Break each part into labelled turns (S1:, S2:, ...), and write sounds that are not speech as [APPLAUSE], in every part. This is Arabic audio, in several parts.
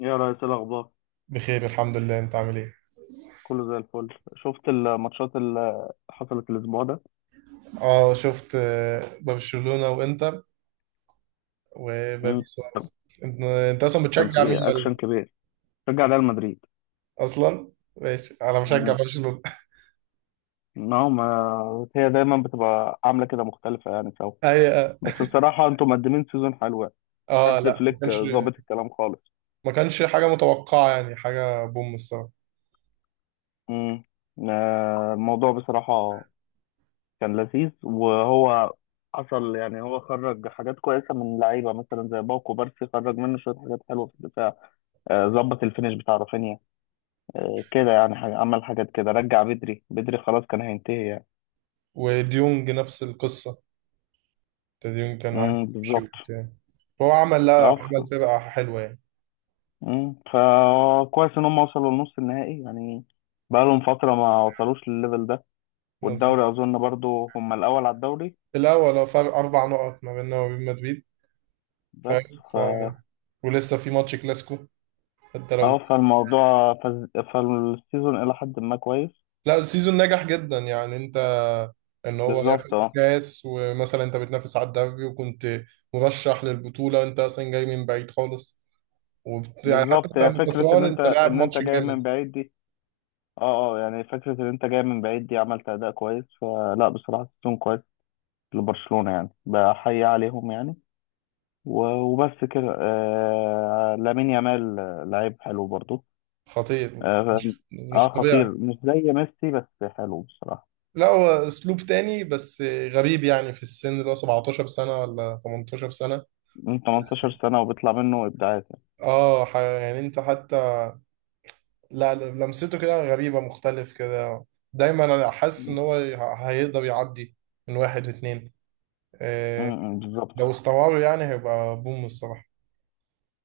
S1: يا ريس، إيه الأخبار؟
S2: بخير الحمد لله. انت عامل ايه؟
S1: كله زي الفل. شفت الماتشات اللي حصلت الأسبوع ده؟
S2: اه شفت، برشلونة وانتر
S1: مم.
S2: وباريس سواريز. انت انت اصلا
S1: كان
S2: بتشجع مين
S1: في
S2: ولا
S1: أكشن كبير، رجع ريال مدريد.
S2: اصلا ماشي؟ انا بشجع
S1: مم.
S2: برشلونة.
S1: ما هي دايما بتبقى عاملة كده مختلفة يعني سوا.
S2: [LAUGHS] اي.
S1: بس بصراحة أنتوا مقدمين سيزون حلو يعني،
S2: اه
S1: حاسس
S2: لا، ما
S1: فليك
S2: كانش
S1: ظابط الكلام خالص.
S2: ما كانش حاجة متوقعة، يعني حاجة بوم الصراحة.
S1: مم. الموضوع بصراحة كان لذيذ، وهو حصل يعني هو خرج حاجات كويسة من لعيبة، مثلا زي باوكو بارسي خرج منه شوية حاجات حلوة في الدفاع. ظبط الفينش بتاع رافينيا. كده يعني حاجة، عمل حاجات كده، رجع بدري بدري خلاص كان هينتهي يعني.
S2: وديونج نفس القصة. ديونج كان عايز يمشي
S1: بالظبط.
S2: وبتاع. هو عمل لا
S1: اه
S2: عمل
S1: ف...
S2: فرقة حلوة يعني.
S1: فكويس ان هم وصلوا لنص النهائي يعني، بقالهم فترة ما وصلوش للليفل ده.
S2: مظبوط.
S1: والدوري اظن برضو هم الاول على الدوري.
S2: الأول، هو فرق أربع نقط ما بيننا وبين مدريد.
S1: بس.
S2: فاهم
S1: ف
S2: ولسه في ماتش كلاسيكو. انت لو
S1: اه فالموضوع فالسيزون الى حد ما كويس.
S2: لا، السيزون نجح جدا يعني. انت ان هو
S1: بالظبط،
S2: ياخد
S1: اه.
S2: كاس، ومثلا انت بتنافس على الدوري وكنت مرشح للبطولة، وانت اصلا جاي من بعيد خالص. يعني حتى
S1: بالظبط،
S2: انت
S1: هي
S2: لما
S1: فكرة ان
S2: خسران
S1: انت
S2: انت لاعب
S1: ان انت
S2: ماتش
S1: جاي من
S2: جامد.
S1: بعيد دي. اه. اه يعني فكرة ان انت جاي من بعيد دي، عملت اداء كويس. فلا بصراحة السيزون كويس لبرشلونة يعني، بحيي عليهم يعني. و- وبس كده. لامين يامال، لعيب حلو برضو.
S2: خطير.
S1: اه.
S2: مش مش
S1: خطير،
S2: طبيعي.
S1: مش زي ميسي، بس حلو بصراحة.
S2: لا، هو اسلوب تاني بس. غريب يعني في السن اللي هو 17 سنة ولا 18 سنة.
S1: من 18 سنة وبيطلع منه إبداعات يعني.
S2: اه، يعني انت حتى. لا، لمسته كده غريبة، مختلف كده. دايما انا حاسس ان
S1: م-
S2: هو هيقدر يعدي من واحد واتنين. لو
S1: بالظبط.
S2: استمروا يعني هيبقى بوم الصراحة.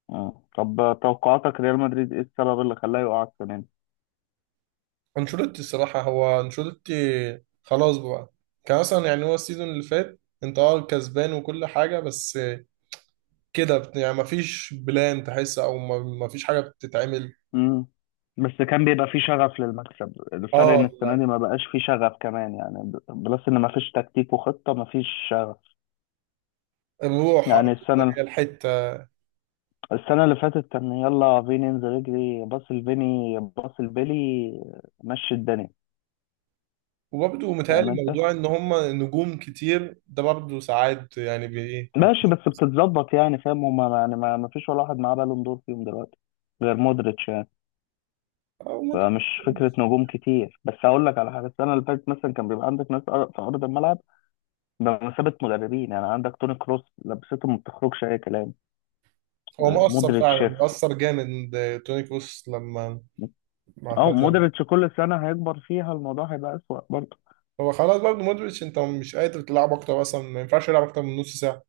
S1: آه. طب توقعاتك ريال مدريد، ايه السبب اللي خلاه يقع السنة دي؟
S2: انشيلوتي الصراحة، هو انشيلوتي، خلاص بقى. كان مثلا يعني هو السيزون اللي فات انت اه كسبان وكل حاجة، بس كده يعني مفيش بلان تحس، او مفيش حاجة بتتعمل.
S1: مم. بس كان بيبقى فيه شغف للمكسب، الفرق ان
S2: اه
S1: السنه
S2: لا،
S1: دي ما بقاش فيه شغف كمان يعني، بلس ان ما فيش تكتيك وخطه، ما فيش شغف.
S2: الروح، أو
S1: يعني
S2: اللي
S1: السنه
S2: هي الحتة.
S1: السنة اللي فاتت كان يلا فيني انزل اجري، باص الفيني باص البيلي، مشي الدنيا.
S2: وبرضه
S1: فاهم
S2: متهيألي
S1: انت؟
S2: موضوع ان هما نجوم كتير ده برضه ساعات يعني ايه
S1: ماشي
S2: بيبقى.
S1: بس بتتظبط يعني، فاهم، هما يعني ما فيش ولا واحد معاه بالون دور فيهم دلوقتي غير مودريتش يعني.
S2: أو ما
S1: فمش فكرة
S2: تبقاش.
S1: نجوم كتير، بس أقول لك على حاجة: السنة اللي فاتت مثلا كان بيبقى عندك ناس في أرض الملعب بمثابة مدربين، يعني عندك توني كروس لبسته ما بتخرجش أي كلام.
S2: هو مؤثر
S1: مودريتش.
S2: فعلا، مؤثر جامد. توني كروس لما
S1: أو
S2: اعتزل.
S1: مودريتش كل سنة هيكبر فيها الموضوع هيبقى أسوأ برضه.
S2: هو خلاص برضه مودريتش انت مش قادر تلعب اكتر، اصلا ما ينفعش يلعب اكتر من نص ساعه.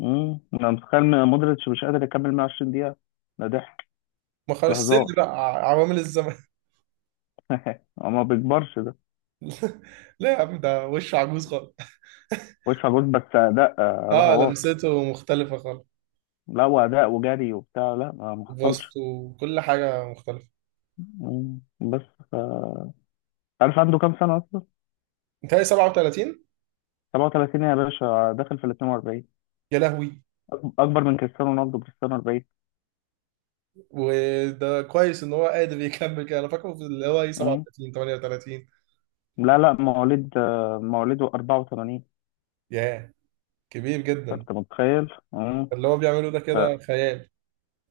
S1: انا متخيل مودريتش مش قادر يكمل 120 دقيقة. ده ضحك،
S2: ما
S1: ده
S2: خلاص، السن
S1: هزار.
S2: بقى، عوامل الزمن.
S1: [LAUGHS] هو ما بيكبرش ده.
S2: [LAUGHS] لا يا عم، ده وش عجوز خالص. [LAUGHS]
S1: وش جول بس اداء
S2: اه،
S1: رهوات.
S2: لمسته مختلفه خالص.
S1: لا، واداء وجري وبتاع، لا ما حصلش.
S2: بسطه وكل حاجه مختلفه.
S1: مم. بس. ف... عارف عنده كام سنة اصلا؟
S2: انت 37.
S1: 37 يا باشا، داخل في ال 42.
S2: يا لهوي.
S1: اكبر من كريستيانو رونالدو. كريستيانو 40.
S2: وده كويس ان هو قادر يكمل كده. انا فاكره في اللي هو ايه
S1: مم.
S2: 37 38.
S1: لا لا، مواليد، مواليد 84.
S2: ياه، كبير جدا.
S1: فانت متخيل. مم.
S2: اللي هو بيعمله ده
S1: ف-
S2: كده خيال.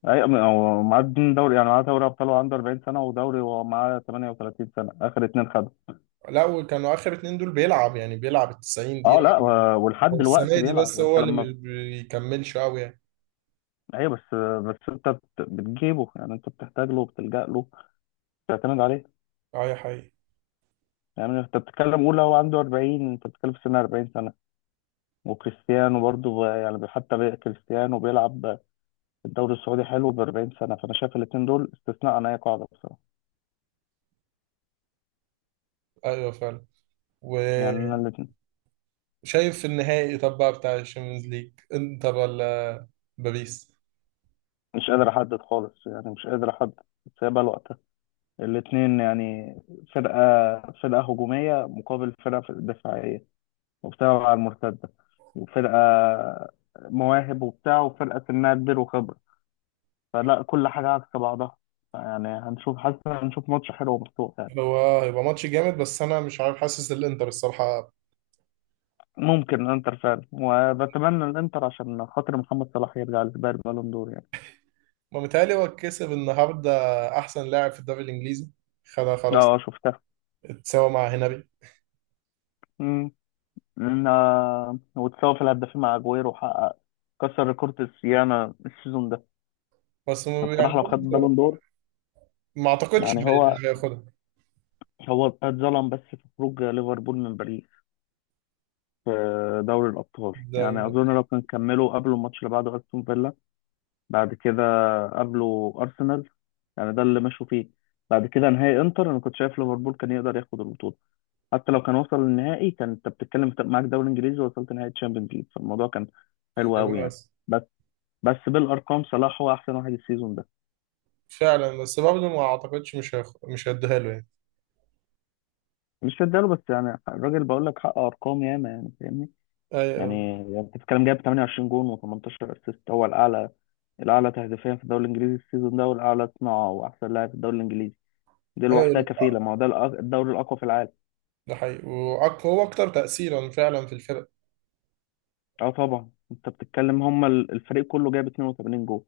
S1: هو معاه اتنين دوري يعني، معاه دوري ابطال وهو عنده 40 سنه، ودوري وهو معاه 38 سنه، اخر اتنين خدوا.
S2: لا، وكانوا اخر اتنين دول بيلعب يعني، بيلعب ال 90
S1: اه
S2: دقيقه.
S1: لا، ولحد
S2: هو السنه
S1: دلوقتي
S2: دي بس
S1: بيلعب. انت
S2: هو اللي
S1: لما،
S2: مش بيكملش قوي يعني.
S1: ايوه بس، بس انت بتجيبه يعني، انت بتحتاج له وبتلجأ له، بتعتمد عليه.
S2: اه يا حقيقي.
S1: يعني انت بتتكلم، قول لو عنده 40، انت بتتكلم في سن 40 سنه. وكريستيانو برضه يعني، كريستيانو بيلعب في الدوري السعودي حلو ب 40 سنه. فانا شايف الاثنين دول استثناء عن اي قاعده بصراحه.
S2: ايوه فعلا.
S1: يعني انا
S2: وشايف
S1: الاتنين
S2: النهائي طب بقى بتاع الشامبيونز ليج، انتر ولا باريس؟
S1: مش قادر احدد خالص، يعني مش قادر احدد. بس هي بقى الوقت، الاتنين يعني. فرقة، فرقة هجومية مقابل فرقة دفاعية، وبتلعب على المرتدة. وفرقة مواهب وبتاع، وفرقة سنها كبير وخبرة. فلا كل حاجة عكس بعضها يعني. هنشوف، حاسس إن هنشوف ماتش حلو ومفتوح يعني.
S2: هو هيبقى ماتش جامد، بس انا مش عارف، حاسس الانتر الصراحه.
S1: ممكن الانتر فعلا. وبتمنى الانتر عشان خاطر محمد صلاح يرجع لسباق البالون دور يعني.
S2: ما متهيألي هو كسب النهارده احسن لاعب في الدوري الانجليزي، خدها خلاص،
S1: اه شفتها.
S2: اتساوى مع هنري.
S1: امم. وتساوي في الهدافين مع اجويرو، وحقق كسر ريكورد السيانة السيزون ده.
S2: بس م- يعني
S1: بصراحة لو خد
S2: برضه
S1: بالون دور.
S2: ما اعتقدش
S1: يعني هو،
S2: هياخدها.
S1: هو اتظلم بس في خروج ليفربول من باريس في دوري الأبطال
S2: ده
S1: يعني. أظن لو كان كملوا، قبلوا الماتش اللي بعده أستون فيلا، بعد كده قابلوا أرسنال، يعني ده اللي مشوا فيه. بعد كده نهائي انتر، انا كنت شايف ليفربول كان يقدر ياخد البطوله. حتى لو كان وصل للنهائي، كان انت بتتكلم، أنت معاك دوري انجليزي ووصلت نهائي تشامبيونز ليج، فالموضوع كان حلو قوي
S2: هيبقى
S1: يعني.
S2: أس-
S1: بس بس بالارقام صلاح هو احسن واحد السيزون ده.
S2: فعلا. بس برضه ما اعتقدش، مش هيديها له يعني.
S1: مش هداله، بس يعني الراجل بقول لك حقق ارقام ياما، يعني فاهمني؟
S2: ايوه.
S1: يعني انت بتتكلم، جايب 28 جون و18 اسيست، هو الاعلى، الاعلى تهديفيا في الدوري الانجليزي السيزون ده، والاعلى صناعه، واحسن لاعب في الدوري الانجليزي. دي لوحدها
S2: ايوه،
S1: كفيله. ما هو ده الدوري الاقوى في العالم.
S2: ده حقيقي، وهو اكتر تأثيرا فعلا في الفرق.
S1: اه طبعا. انت بتتكلم هم الفريق كله جايب 82 جون،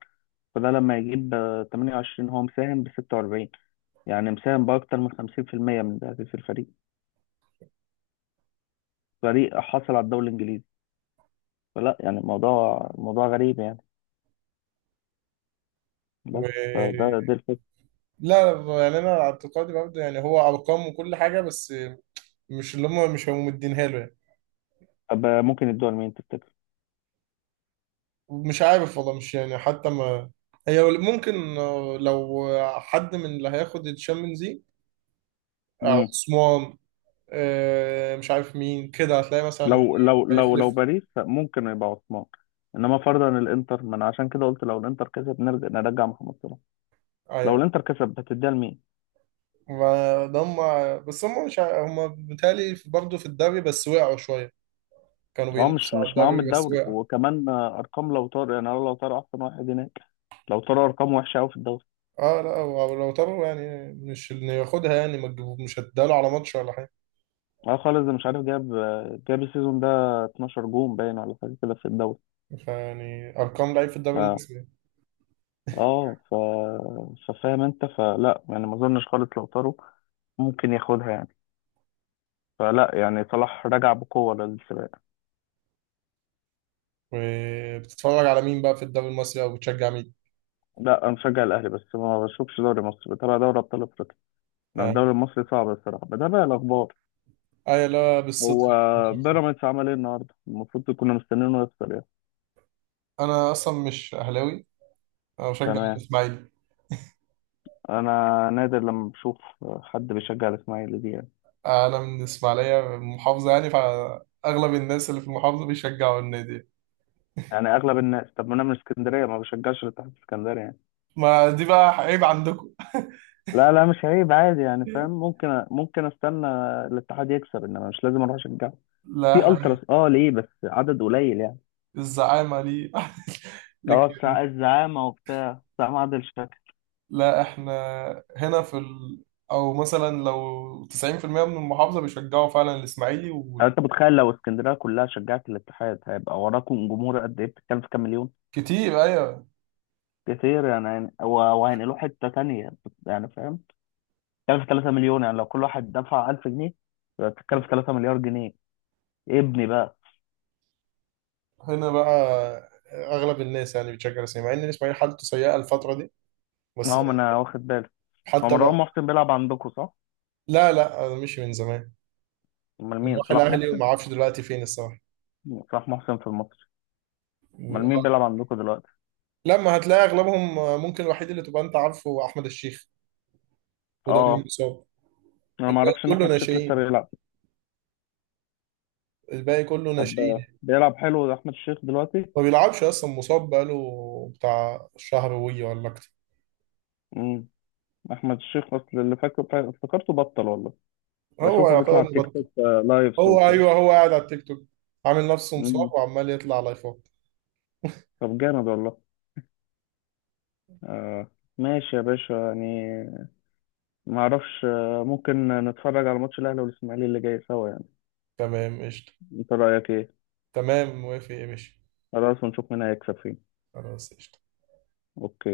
S1: فده لما يجيب 28 هو مساهم ب 46، يعني مساهم باكتر من 50% من تهديف الفريق. فريق حصل على الدوري الانجليزي. فلا يعني الموضوع موضوع غريب يعني. بس
S2: و
S1: فده دي الفكره.
S2: لا، يعني انا على اعتقادي برضه، يعني هو ارقام وكل حاجه، بس مش هم مدينها له يعني.
S1: طب ممكن يدوها لمين تفتكر؟
S2: مش عارف والله، مش يعني حتى ما. هي ممكن، لو حد من اللي هياخد الشامبيونز ليج، عثمان، مش عارف مين كده هتلاقي مثلا.
S1: لو
S2: هيخلف.
S1: باريس ممكن يبقى عثمان. انما فرضا الانتر، من عشان كده قلت لو الانتر كسب نرجع، محمد صلاح. لو
S2: ايوه،
S1: الانتر كسب هتديها لمين؟
S2: ما ده هم. بس هم مش ع- هم بالتالي برضه في الدوري، بس وقعوا شويه. كانوا
S1: هو مش
S2: بينافسوا على
S1: مش معاهم
S2: الدوري بس
S1: الدوري،
S2: وقعوا.
S1: وكمان ارقام لو طار يعني، لو طار احسن واحد هناك، لو طار ارقام وحشه قوي في الدوري.
S2: اه لا، هو لو ترى يعني، مش انه ياخدها يعني ما تجيبه- مش هتداله على ماتش ولا حاجه.
S1: اه خالص، ده مش عارف، جاب، جاب السيزون ده 12 جون باين ولا حاجه كده في الدوري.
S2: فيعني ارقام لعيب في
S1: ف
S2: الدوري المصري.
S1: اه ف ففاهم انت، فلا يعني ما اظنش خالص لو طاروا ممكن ياخدها يعني. فلا يعني صلاح رجع بقوه للسباق.
S2: وبتتفرج على مين بقى في الدوري المصري، او بتشجع مين؟
S1: لا، انا مشجع الاهلي، بس ما بشوفش دوري مصر، بتابع دوري ابطال افريقيا. انا
S2: اه.
S1: الدوري المصري صعب الصراحه، بتابع الاخبار.
S2: ايوه لا، بالصدفه.
S1: هو بيراميدز عمل ايه النهارده؟ المفروض كنا مستنينه يخسر يعني.
S2: انا اصلا مش اهلاوي، انا بشجع
S1: تمام.
S2: الاسماعيلي.
S1: انا نادر لما بشوف حد بيشجع الاسماعيلي دي يعني.
S2: انا من الاسماعيليه، من المحافظه يعني، فاغلب الناس اللي في المحافظه بيشجعوا النادي.
S1: يعني اغلب الناس، طب ما انا من اسكندريه ما بشجعش الاتحاد الاسكندري يعني.
S2: ما دي بقى عيب عندكم. [LAUGHS]
S1: لا لا، مش عيب، عادي يعني، فاهم، ممكن استنى الاتحاد يكسب، انما مش لازم اروح اشجعه في
S2: لا،
S1: التراس. اه، ليه بس عدد قليل يعني؟
S2: الزعامه ليه. [LAUGHS]
S1: اه،
S2: لكن
S1: بتاع الزعامه وبتاع معادل شكل.
S2: لا، احنا هنا او مثلا لو 90% من المحافظة بيشجعوا فعلا الاسماعيلي.
S1: انت متخيل لو اسكندريه كلها شجعت الاتحاد، هيبقى وراكم جمهور قد ايه؟ بتتكلم في كام مليون.
S2: وكتير ايوه.
S1: كتير يعني. وهينقلوه حته تانية يعني، فاهم. بتتكلم في 3 مليون، يعني لو كل واحد دفع 1000 جنيه، يبقى بتتكلم في 3 مليار جنيه. إيه ابني بقى؟
S2: هنا بقى اغلب الناس يعني بتشجع الاسماعيلي، مع ان الاسماعيلي حالته سيئة الفترة دي بس
S1: نعم، انا
S2: يعني.
S1: واخد بالي. هو
S2: حتى
S1: مروان
S2: بقى،
S1: محسن بيلعب عندكم، صح؟
S2: لا انا مشي من زمان.
S1: امال مين،
S2: راح
S1: صلاح
S2: الاهلي
S1: محسن؟
S2: وما اعرفش دلوقتي فين الصراحة.
S1: صلاح محسن في المصري. امال مين بيلعب عندكم دلوقتي؟
S2: لما هتلاقي اغلبهم، ممكن الوحيد اللي تبقى انت عارفه هو احمد الشيخ، وده اللي
S1: اه،
S2: مصاب.
S1: انا ما
S2: الباقي
S1: اعرفش ان
S2: كله
S1: احمد الشيخ لسه
S2: ناشئين
S1: بيلعب.
S2: الباقي كله
S1: طب
S2: ناشئين
S1: بيلعب حلو احمد الشيخ دلوقتي؟
S2: ما بيلعبش اصلا، مصاب بقاله بتاع شهر وي ولا اكتر.
S1: امم احمد الشيخ اصل اللي فاكره افتكرته بطل والله.
S2: هو
S1: بشوفه
S2: يعتبر
S1: بيطلع تيك
S2: مبطل.
S1: توك، لايفز
S2: هو
S1: وكده.
S2: ايوه، هو قاعد على التيك توك، عامل نفسه
S1: مم.
S2: مصاب وعمال يطلع لايفات. [LAUGHS]
S1: طب جامد والله. آه. ماشي يا باشا يعني. ما اعرفش، ممكن نتفرج على ماتش الاهلي والاسماعيلي اللي جاي سوا يعني؟
S2: تمام قشطة.
S1: انت رايك ايه؟
S2: تمام موافق، يا ماشي.
S1: خلاص، ونشوف مين هيكسب فين.
S2: خلاص قشطة.
S1: اوكي.